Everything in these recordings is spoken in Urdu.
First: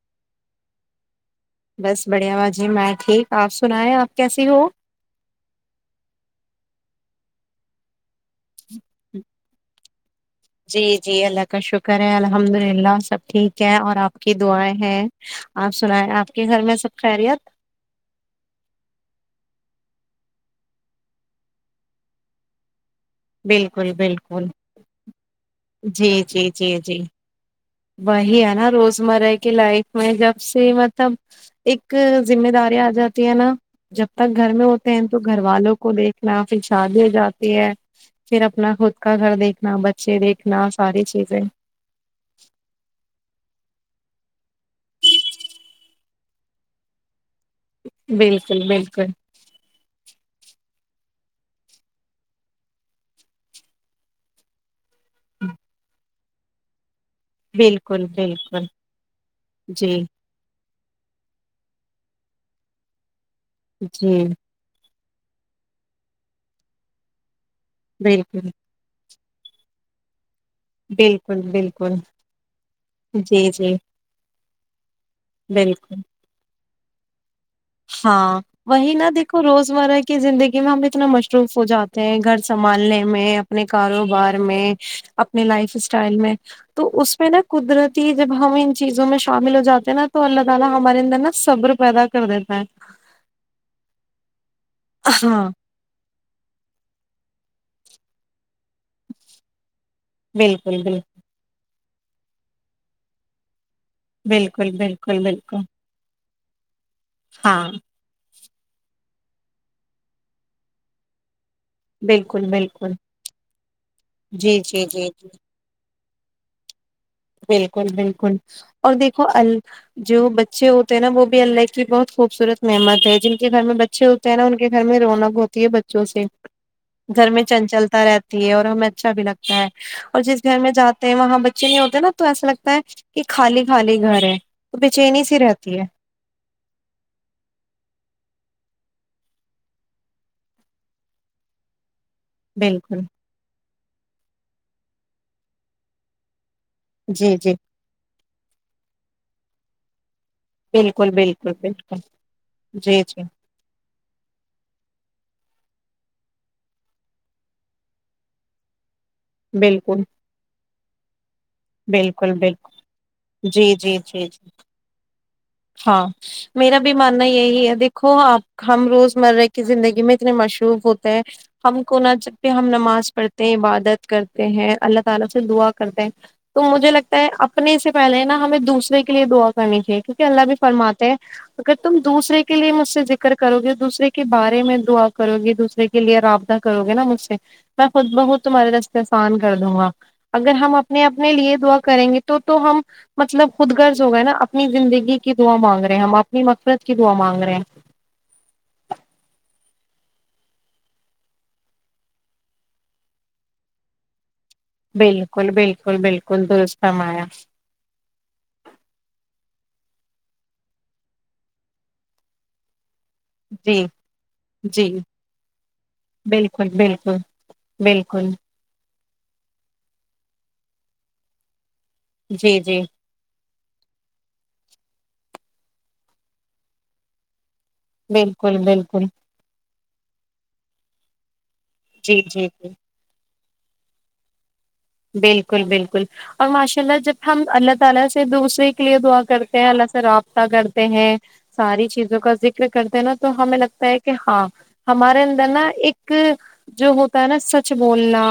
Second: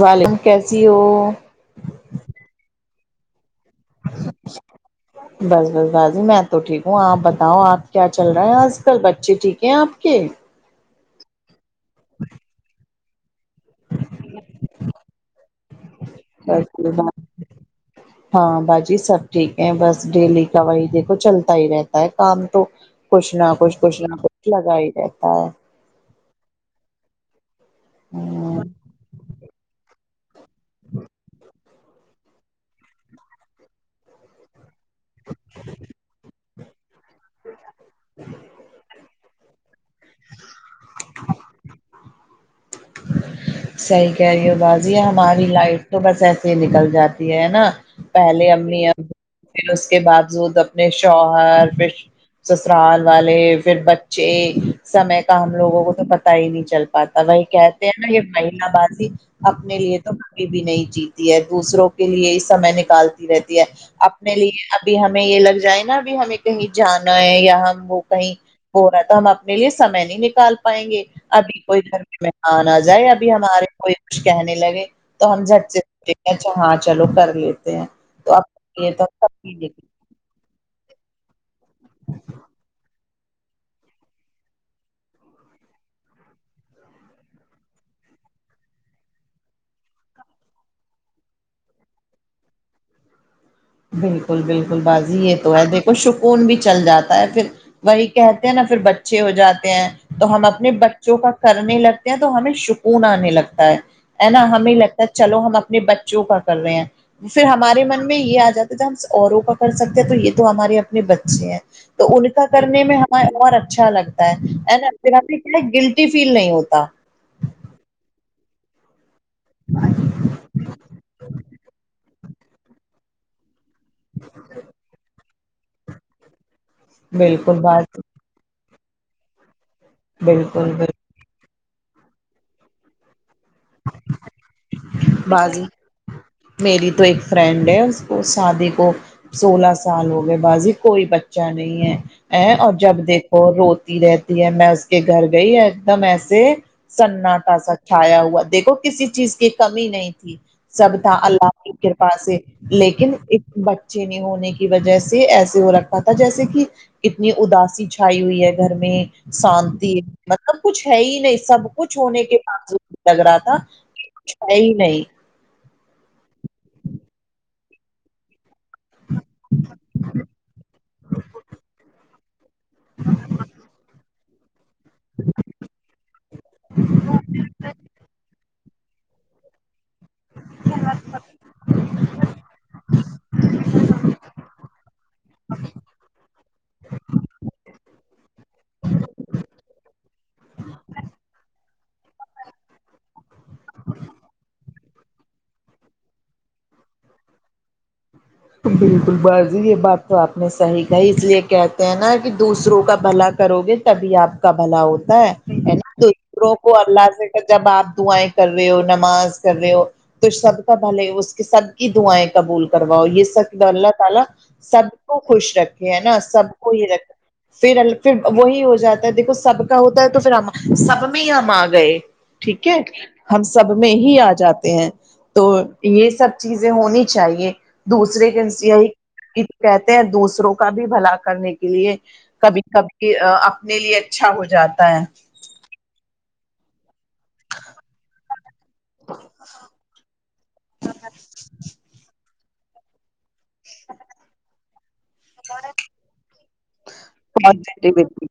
ظالم کیسی ہو [unintelligible] بس بڑھیا باجی میں ٹھیک آپ سنائیں آپ کیسی ہو بس بس باجی میں تو ٹھیک ہوں آپ بتاؤ آپ کیا چل رہا ہے آج کل بچے ٹھیک ہیں آپ کے جی جی اللہ کا شکر ہے الحمد للہ سب ٹھیک ہے اور آپ کی دعائیں ہیں آپ سنیں آپ کے گھر میں سب بس خیریت ہاں باجی سب ٹھیک ہے بس ڈیلی کا وہی دیکھو چلتا ہی رہتا ہے کام تو کچھ نہ کچھ بالکل کچھ نہ بالکل کچھ لگا ہی رہتا ہے جی جی جی جی وہی ہے نا روزمرہ کی لائف میں جب سے مطلب ایک ذمہ داری آ جاتی ہے نا جب تک گھر میں ہو تو گھر والوں کو دیکھنا پھر شادی جاتی ہے پھر اپنا خود کا گھر دیکھنا بچے دیکھنا ساری چیزیں صحیح کہہ رہی ہو باجی ہماری لائف تو بس ایسے ہی نکل جاتی ہے نا پہلے بالکل امی بالکل پھر اس کے باوجود اپنے شوہر پھر سسرال والے پھر بچے سمے کا ہم لوگوں کو تو پتا ہی نہیں چل پاتا وہی کہ بالکل نا یہ بالکل مہلا بازی اپنے جی لیے تو کوئی بھی نہیں جیتی ہے دوسروں کے لیے ہی سمے نکالتی رہتی ہے جی اپنے لیے ابھی ہمیں یہ لگ جائے نا اب ہمیں کہیں جانا ہے یا ہم وہ کہیں بالکل ہو رہا تو ہم اپنے لیے سمے نہیں نکال پائیں گے بالکل ابھی کوئی بالکل گھر میں آ نہ جائے ابھی جی ہمارے جی کوئی کچھ کہنے لگے تو ہم بالکل جٹے اچھا ہاں چلو کر لیتے ہیں تو ہاں آپ یہ وہی تو نہا سب دیکھو کی دیکھی، روزمرہ کی کی زندگی میں ہم اتنا مصروف ہو جاتے ہیں گھر سنبھالنے میں اپنے کاروبار میں اپنی لائف اسٹائل میں تو اس میں نا قدرتی جب ہم ان چیزوں میں شامل ہو جاتے ہے ان تو اللہ تعالی ہمارے اندر نا صبر پیدا کر دیتا ہے بالکل بالکل باجی یہ ہاں تو ہے دیکھ کھو سکون بھی چل جاتا ہے پھر وہی کہتے ہیں نا پھر بچے ہو جاتے ہیں تو ہم اپنے بالکل بال بچوں کا کرنے لگتے ہیں تو ہمیں سکون آنے لگتا ہے ہے نا ہمیں بالکل لگتا ہے بالکل چلو ہم بالکل اپنے بچوں کا کر رہے ہیں پھر ہاں ہمارے من میں یہ آ ج ہم اوروں کا کر سکتے ہیں تو یہ تو ہمارے اپنے بچے ہیں تو ان کا بالکل کرنے بالکل میں ہمیں اور اچھا لگتا جی ہے جی نا جی پھر جی ہم کیا ہے گل فیل نہیں ہوتا بالکل بالکل اور دیکھو ال جو بچے ہوتے ہیں نا وہ بھی اللہ کی بہت خوبصورت نعمت ہے جن کے گھر میں بچے ہوتے ہیں نا ان کے گھر میں رونق ہوتی ہے بچوں سے گھر میں بالکل بات چنچلتا رہتی ہے اور ہمیں اچھا بھی لگتا ہے اور جس گھر میں بالکل جات بالکل وہاں بچے نہیں ہوتے نا تو ایسا لگتا ہے کہ خالی خالی گھر ہے تو چینی سی بضی رہتی ہے میری تو ایک فرینڈ ہے اس کو شادی کو سولہ سال ہو گئے بازی کوئی بچہ نہیں ہے ا اور جب بالکل دیکھو روتی رہتی ہے میں اس کے گھر گئی ایک دم ایسے جی جی سناٹا سا چھایا ہوا دیکھو کسی چیز کی کمی نہیں تھی سب بالکل تھا اللہ بالکل کی بالکل کرپا سے جی لیکن جی بچے نہیں ہونے کی وجہ سے ایسے ہو رکھ پات تھا جیسے کہ کتنی اداسی چھائی ہوئی ہے گھر میں شانتی بالکل مطلب کچھ ہے ہی نہیں سب کچھ ہونے بالکل کے بالکل باجود لگ رہا تھا جی جی جی کچھ جی ہے ہی نہیں ہاں میرا بھی ماننا یہی ہے دیکھو آپ ہم روزمرہ کی زندگی میں اتنے مشروب ہوتے ہیں ہم کو نہ جب پہ ہم نماز پڑھتے ہیں عبادت کرتے ہیں اللہ تعالی سے دعا کرتے ہیں تو مجھے لگتا ہے اپنے سے پہلے نا ہمیں دوسرے کے لیے دعا کرنی چاہے کیونکہ اللہ بھی فرماتے ہیں اگر تم دوسرے کے لیے مجھ سے ذکر کرو گے دوسرے کے بارے میں دعا کرو گی دوسرے کے لیے رابطہ کرو گے نا مجھ سے میں خود بہت تمہارے راستے اسان کر دوں گا اگر ہم اپنے اپنے لیے دعا کریں گے تو تو ہم مطلب خود گرض ہوگا نا اپنی زندگی کی دعا مانگ رہے ہم اپنی مقصد کی دعا مانگ رہے ہیں بالکل بازی یہ بات تو آپ نے صحیح کہی اس لیے کہتے ہیں نا کہ دوسروں کا بھلا کرو گے تبھی آپ کا بھلا ہوتا ہے بالکل بالکل بالکل دسوروں کو درست اللہ فرمایا سے جب آپ دعیں کر رہے ہو نماز کر رہے ہو تو سب کا بھلے اس کے سب کی دعائیں قبول کرواؤ یہ جی اللہ تعالی جی سب کو خوش رکھے ہے نا سب بالکل کو ہی رکھ بالکل پھر پھر بالکل وہی ہو جاتا دیکھو سب کا ہوتا ہے تو پھر ہم سب میں ہی ہم آ گئے جی ٹھیک ہے جی ہم سب میں ہی آ جاتے ہیں تو یہ سب چیزیں ہونی چاہیے دوسرے کے بالکل بالکل یہی کہتے ہیں دوسروں کا بھی بھلا کرنے کے لیے جی جی کبھی جی کبھی کہ اپنے لیے اچھا ہو جاتا ہے بالکل بالکل اور ماشاء اللہ جب ہم اللہ تعالی سے دوسرے کے لیے دعا کرتے ہیں اللہ سے رابطہ کرتے ہیں ساری چیزوں کا ذکر کرتے ہیں نا تو تو ہمیں لگتا ہے کہ ہاں ہمارے اندر نا ایک جو ہوتا ہے نا سچ بولنا پازیٹیوٹی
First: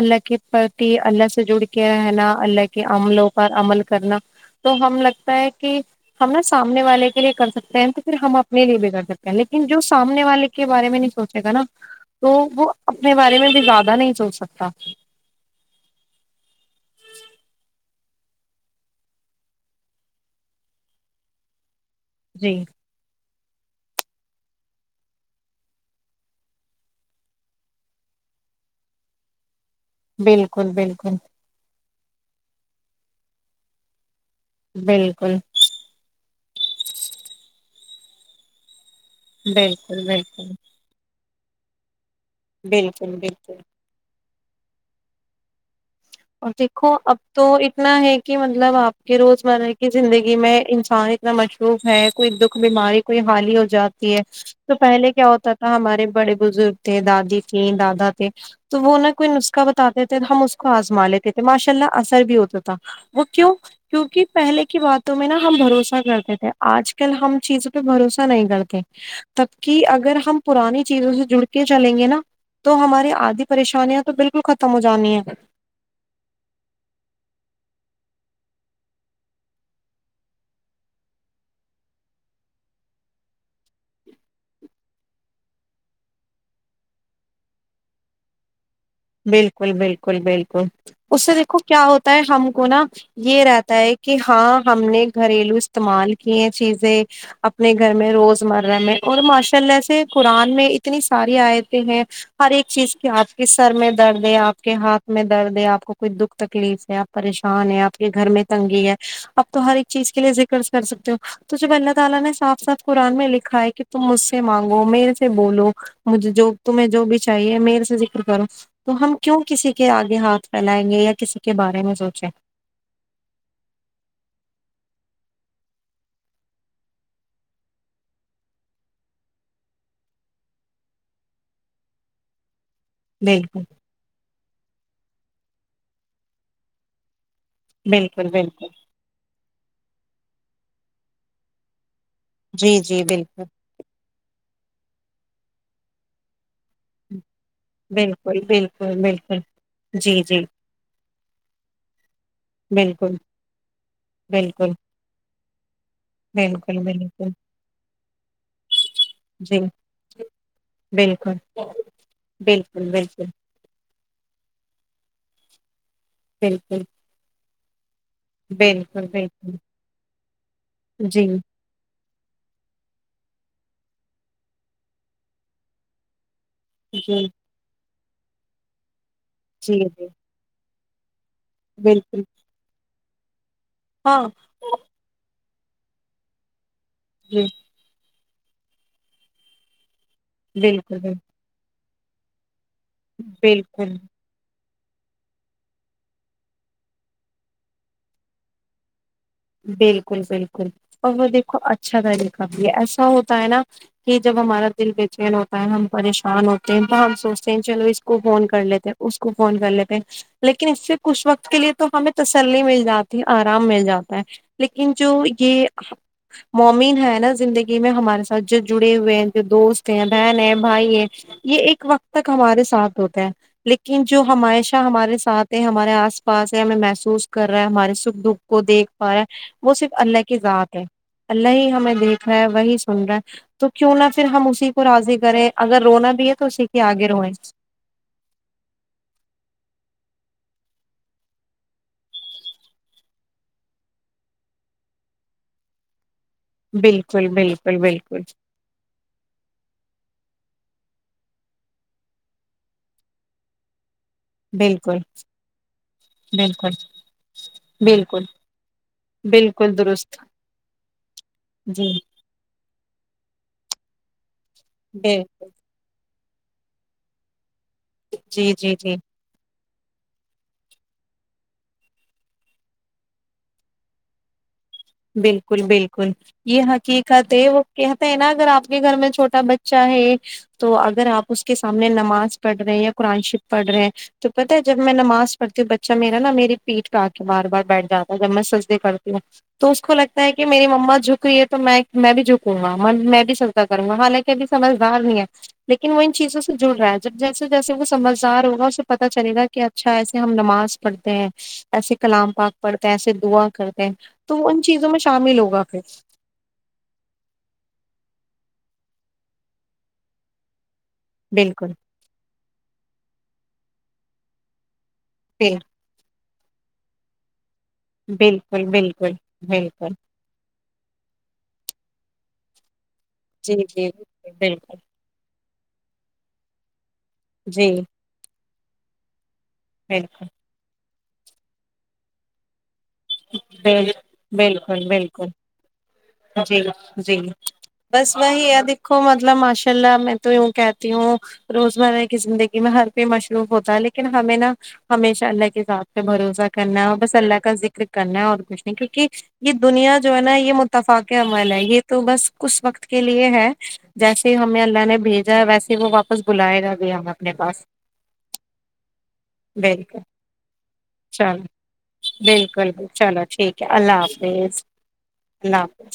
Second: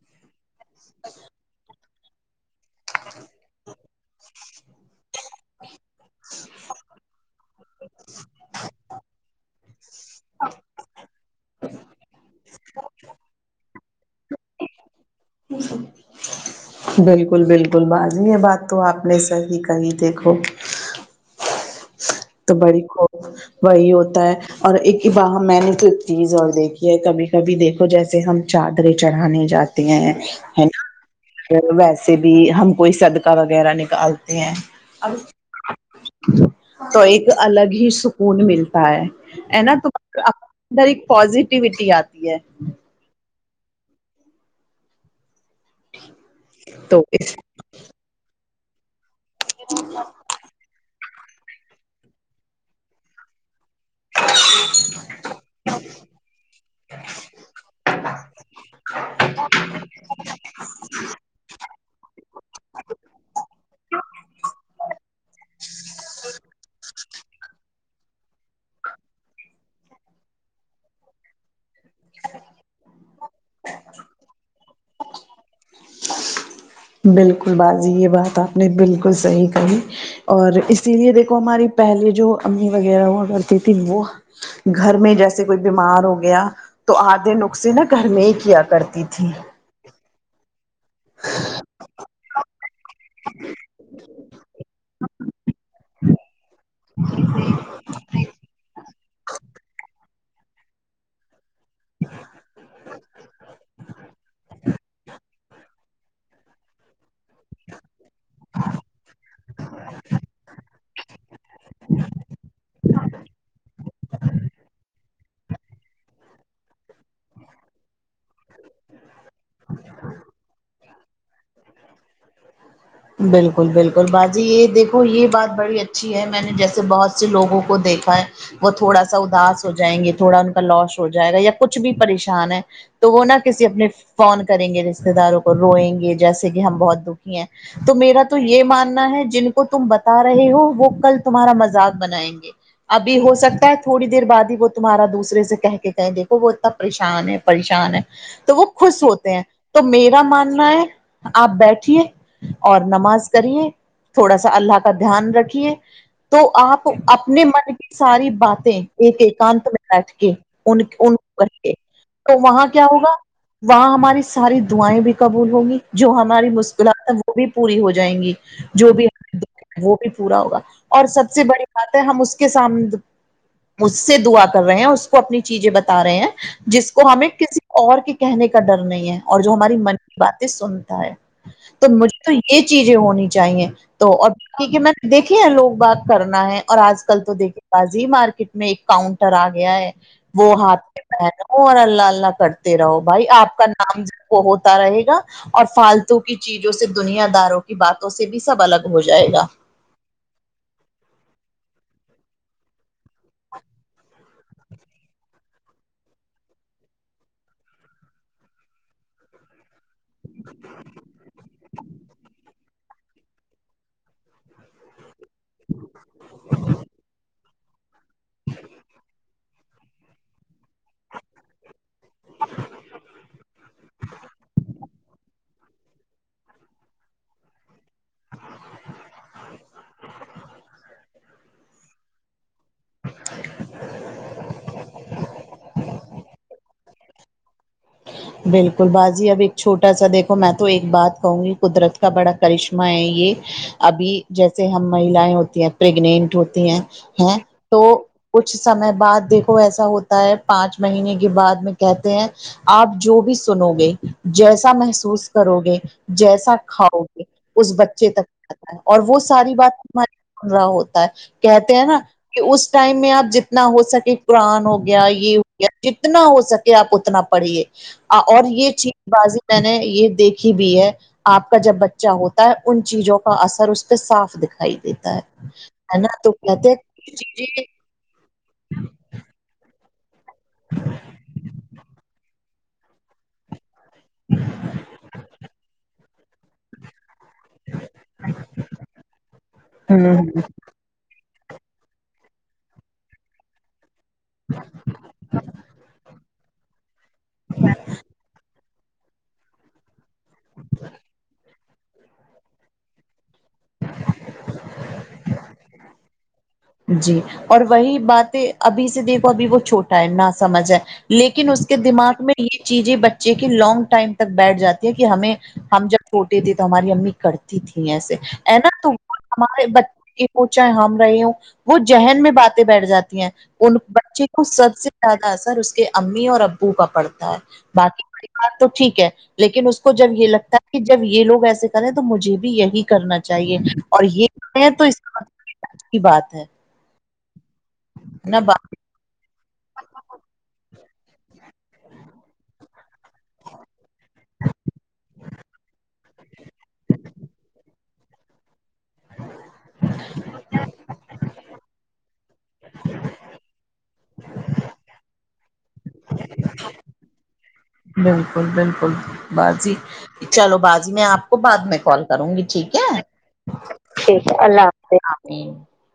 اللہ کے پرتی اللہ سے جڑ کے رہنا اللہ کے عملوں پر عمل کرنا تو ہم لگتا ہے کہ ہم نا سامنے والے کے لیے کر سکتے ہیں تو پھر ہم اپنے لیے بھی کر سکتے ہیں لیکن جو سامنے والے کے بارے میں نہیں سوچے گا نا تو وہ اپنے بارے میں بھی زیادہ نہیں سوچ سکتا [unintelligible] بالکل بالکل بازی یہ بات تو آپ نے صحی کہی دیکھو تو جی بڑی خوب وہی ہوتا ہے اور ایک واہ میں نے تو ایک چیز اور دیکھی ہے کبھی کبھی دیکھو جیسے ہم چادریں چڑھانے جاتے تی ہیں ہیں بالکل بالکل ہا ویسے بھی ہم کوئی صدقہ وغیرہ نکالتے ہیں بالکل تو ایک الگ ہی سکون ملتا ہے ہے نا تو بالکل بالکل اندر ایک پزیٹ ٹیوٹی آتی ہے بالکل بالکل اور دیکھو اب تو اتنا ہے کہ مطلب آپ کے روز مرہ کہ زندگی میں انسان اتنا مصروف ہے کوئی دکھ بیماری کوئی حالی ہو جاتی ہے تو پہلے کیا ہوتا تھا ہمارے بڑے بزرگ تھے دادی تھی دادا تھے تو وہ نہ کوئی نسخہ بتاتے تھے تو ہم اس کو آزما لیتے تھے ماشاء اللہ اثر بھی ہوتا تھا وہ کیو کیونکہ پہلے کی باتوں میں نا ہم بھروسہ کرتے تھے آج کل ہم چیزوں پہ بھروسہ نہیں کرتے تبکے اگر ہم پرانی چیزوں سے جڑ چلیں گے نا تو ہماری آدھی پریشانیاں تو بالکل ختم ہو جانی ہے بالکل باجی یہ بات آپ نے بالکل صحیح کہی اور اسی لیے دیکھو ہماری پہلیے جو امی وغیرہ ہوا کرتی تھی وہ گھر میں جیسے کوئی بیمار ہو گیا تو آدھے نسخے نا گھر میں ہی کیا کرتی تھی بالکل بالکل بالکل اس سے دیکھو کیا ہوتا ہے ہم کو نا یہ رہتا ہے ایک کہ ہاں ہم نے گھریلو استعمال کیے چیزیں اپنے گھر میں روزمرہ میں اور ماشاء اللہ سے قرآن میں اتنی ساری آئےتیں ہیں ہر ایک چیز کی آج کے سر میں درد ہے آپ کے ہاتھ میں درد ہے آ کوئی دکھ تکلیف ہے آ پریشان ہے آپ کے گھر میں تنگی ہے آپ تو ہر ایک چیز کے لیے ذکر کر سکتے ہو تو جب اللہ تعالی نے صاف صاتف قرآن میں لکھا ہے کہ تم مجھ سے مانگو میرے سے سے بولو مجھے جو تمہیں جو بھی چاہیے میرے سے ذکر کروں تو ہم کیوں کسی کے آگے ہاتھ پھیلائیں گے یا کسی کے بارے میں سوچیں بالکل بالکل باجی یہ دیکھو یہ بات بڑی اچھی ہے میں نے جیسے بہت سے لوگوں کو دیکھا ہے وہ تھوڑا سا اداس ہو جائیں گے تھوڑا ان کا لاس ہو جائے گا یا کچھ بھی پریشان ہے تو وہ نہ بالکل کسی اپنے فون کریں گے رشتے داروں کو روئیں گے جیسے کہ ہم بہت دکھی ہیں تو میرا بالکل تو یہ بالکل ماننا ہے جن کو تم بتا رہے ہو وہ کل تمہارا مذاق بنائیں گے جی جی ابھی ہو بالکل سکتا ہے تھوڑی دیر بعد ہی وہ تمہارا دوسرے سے کہہ کے کہیں دیکھو وہ اتنا پریشان ہے پریشان ہے بالکل تو وہ بالکل خوش ہوتے بالکل ہیں تو میرا جی جی ماننا ہے آپ بیٹھیے اور بالکل نماز کریے تھوڑا سا بالکل اللہ کا دھیان رکھیے تو بالکل آپ بالکل اپنے من کی ساری باتیں ایک جی ایکانت میں بیٹھ کے ان ان بالکل کو بیھ کے بالکل تو وہاں کیا ہوگا بالکل [unintelligible] وہاں ہماری ساری دعائیں بھی قبول ہوں گی جو ہماری بالکل مشکلات ہیں وہ بھی پوری ہو جائیں گی جو بھی بالکل بالکل دیک وہ بھی پورا ہوگا اور جی سب سے بڑی ہم اس کے سامنے اس سے دعا کر رہے ہیں اس کو اپنی چیزیں بتا رہے ہیں جس کو جی ہمیں کسی اور کے کہنے کا ڈر نہیں ہے اور جو ہماری جی من جی کی باتیں سنتا ہے تو مجھے بالکل تو یہ چیزیں ہونی چاہیے تو ہاں اور کیکہ میں دیکھیے لوگ بات کرنا ہے اور آج کل تو جی دیکھے باجی مارکیٹ میں ایک کاؤنٹر آ گیا ہے وہ ہاتھ پے بالکل پر اور اللہ اللہ کرتے رہو بھائی آپ کا بالکل نام وہ ہوتا رہے گا اور فالتو کی چیزوں دنیا داروں کی باتوں سے بھی سب الگ ہو جائے گا بالکل بالکل اور وہ دیکھو اچھا طریقہ بھی ہے ایسا ہوتا ہے نا کہ جب ہمارا دل بے چین ہوتا ہے ہم پریشان ہوتے ہیں تو ہم سوچتے ہیں چلو اس کو فون کر لیتے اس کو فون کر لیتے لیکن اس سے کچھ وقت کے لیے تو ہمیں تسلی مل جاتی آرام مل جاتی لیکن جو یہ مومن ہے نا زندگی میں ہمارے س جو جڑے ہوئے ہیں جو دوست ہیں بہن ہیں بھائی ہیں یہ ایک وقت تک ہمارے ساتھ ہوتا ہے لیکن جو ہمیشہ ہمارے ساتھ ہے ہمارے آس پاس ہے ہمیں محسوس کر رہا ہے ہمارے سکھ دکھ کو دیکھ پا ہے وہ صرف اللہ کی ذات ہے اللہ ہی ہمیں دیکھ رہا ہے وہی سن رہا ہے تو کیوں نہ پھر ہم اسی کو راضی کریں اگر رونا بھی ہے تو اسی کے آگے روئ بالکل بازی اب ایک چھوٹا سا دیکھو میں تو ایک بات کہوں گی قدرت کا بڑا کرشمہ ہے یہ ابھی جیسے ہم مہیائیں ہوتی ہیں پریگنٹ ہوتی ہیں بالکل ہیں بالکل تو بالکل کچھ کچھ سمے بعد دیکھو ایسا ہوتا ہے پانچ مہینے کے بعد میں کہتے ہیں آپ جو بھی سنو گے جیسا بالکل محسوس کرو گے جیسا بالکل کھاؤ گے اس بچے بالکل تک اور وہ ساری بات بالکل درست ہمارے سن رہا ہوتا ہے کہتے ہیں جی نا کہ اس ٹائم میں آپ جتنا ہو سکے قرآن ہو گیا یہ بالکل جتنا ہو سکے آپ اتنا پڑھیے اور جی یہ جی جی چیز بازی میں نے یہ دیکھی بھی ہے آپ کا جب بچہ ہوتا ہے ان چیزوں کا اثر اس پہ صاف دکھائی دے بالکل بالکل یہ یہ حقیقت ہے وہ کہتے ہے نا اگر آپ کے گھر میں چھوٹا بچہ ہے تو اگر آپ اس کے سامنے نماز پڑ رہے ہیں یا قرآن شریف پڑھ رہے ہیں تو پتا ہے جب میں نماز پڑتی ہوں بچہ میرا نا میری پیٹ پ آتا بار بار بیٹھ جاتا ہے جب میں سجدے کرتی ہوں تو اس کو لگتا ہے چیزیں کہ میرے مما جھکی ہے تو میں میں بھی جھکوں گا میں بھی س کیا کرونگا حالانکہ سمجدار نہیں ہے لیکن وہ ان چیزوں سے جڑ رہا ہے جب جیسے جیسے وہ سمجھدار ہوگا اسے پتا چلے گا کہ اچھا ایسے ہم نماز پڑھتے ہیں ایسے کلام پاک پڑھتے ہیں ایسے دعا کرتے ہیں تو ان چیزوں میں شامل ہوگا پھر جی اور وہی باتیں ابھی سے دیکھو ابھی وہ چھوٹا ہے نہ سمجھ ہے لیکن اس بالکل کے دماغ میں یہ چیزیں بچے کی لانگ ٹائم تک بیٹھ جاتی ہے کہ ہمیں بل ہم جب چھوٹے تھے تو ہماری امی کرتی تھی ایسے ہے بالکل نا تم بالکل ہمارے بالکل بچے سوچا ہے ہم رہے وہ ذہن میں باتیں بیٹھ جاتی ہیں جی ان جی بچے کو سب بالکل سے زیادہ اثر اس کے امی اور ابو کا پڑتا ہے جی باقی پریوار تو ٹھیک ہے لیکن اس کو جب بالکل یہ لگتا ہے کہ جب یہ لوگ ایسے کریں تو مجھے بھی یہی کرنا چاہیے بل- اور یہ تو بالکل اس بالکل اچھی بات ہے جی جی بس نہ وہی د کو مطلب ماشاء اللہ میں تو یوں کہتی ہوں روزمرہ کی زندگی میں ہر کوئی مصروف ہوتا ہے لیکن ہمیں نا ہمیشہ اللہ کے ساتھ سے بھروسہ کرنا ہے اور بس اللہ کا ذکر کرنا ہے اور کچھ نہیں کیونکہ یہ دنیا جو ہے نا یہ تفاق عمل ہے یہ تو بس اس وقت کے لیے ہے جیسے ہی ہمیں اللہ نے بھیجا ہے ویسے پھر وہ واپس بلائے گا بھی ہم اپنے پاس بالکل بالکل باجی بالکل چلو باجی میں آپ کو چلو بعد میں کال کروں گی ٹھیک بالکل ہے چلو ٹھیک ہے اللہ ٹھیک ہے حافظ اللہ حافظ اللہ امین حافظ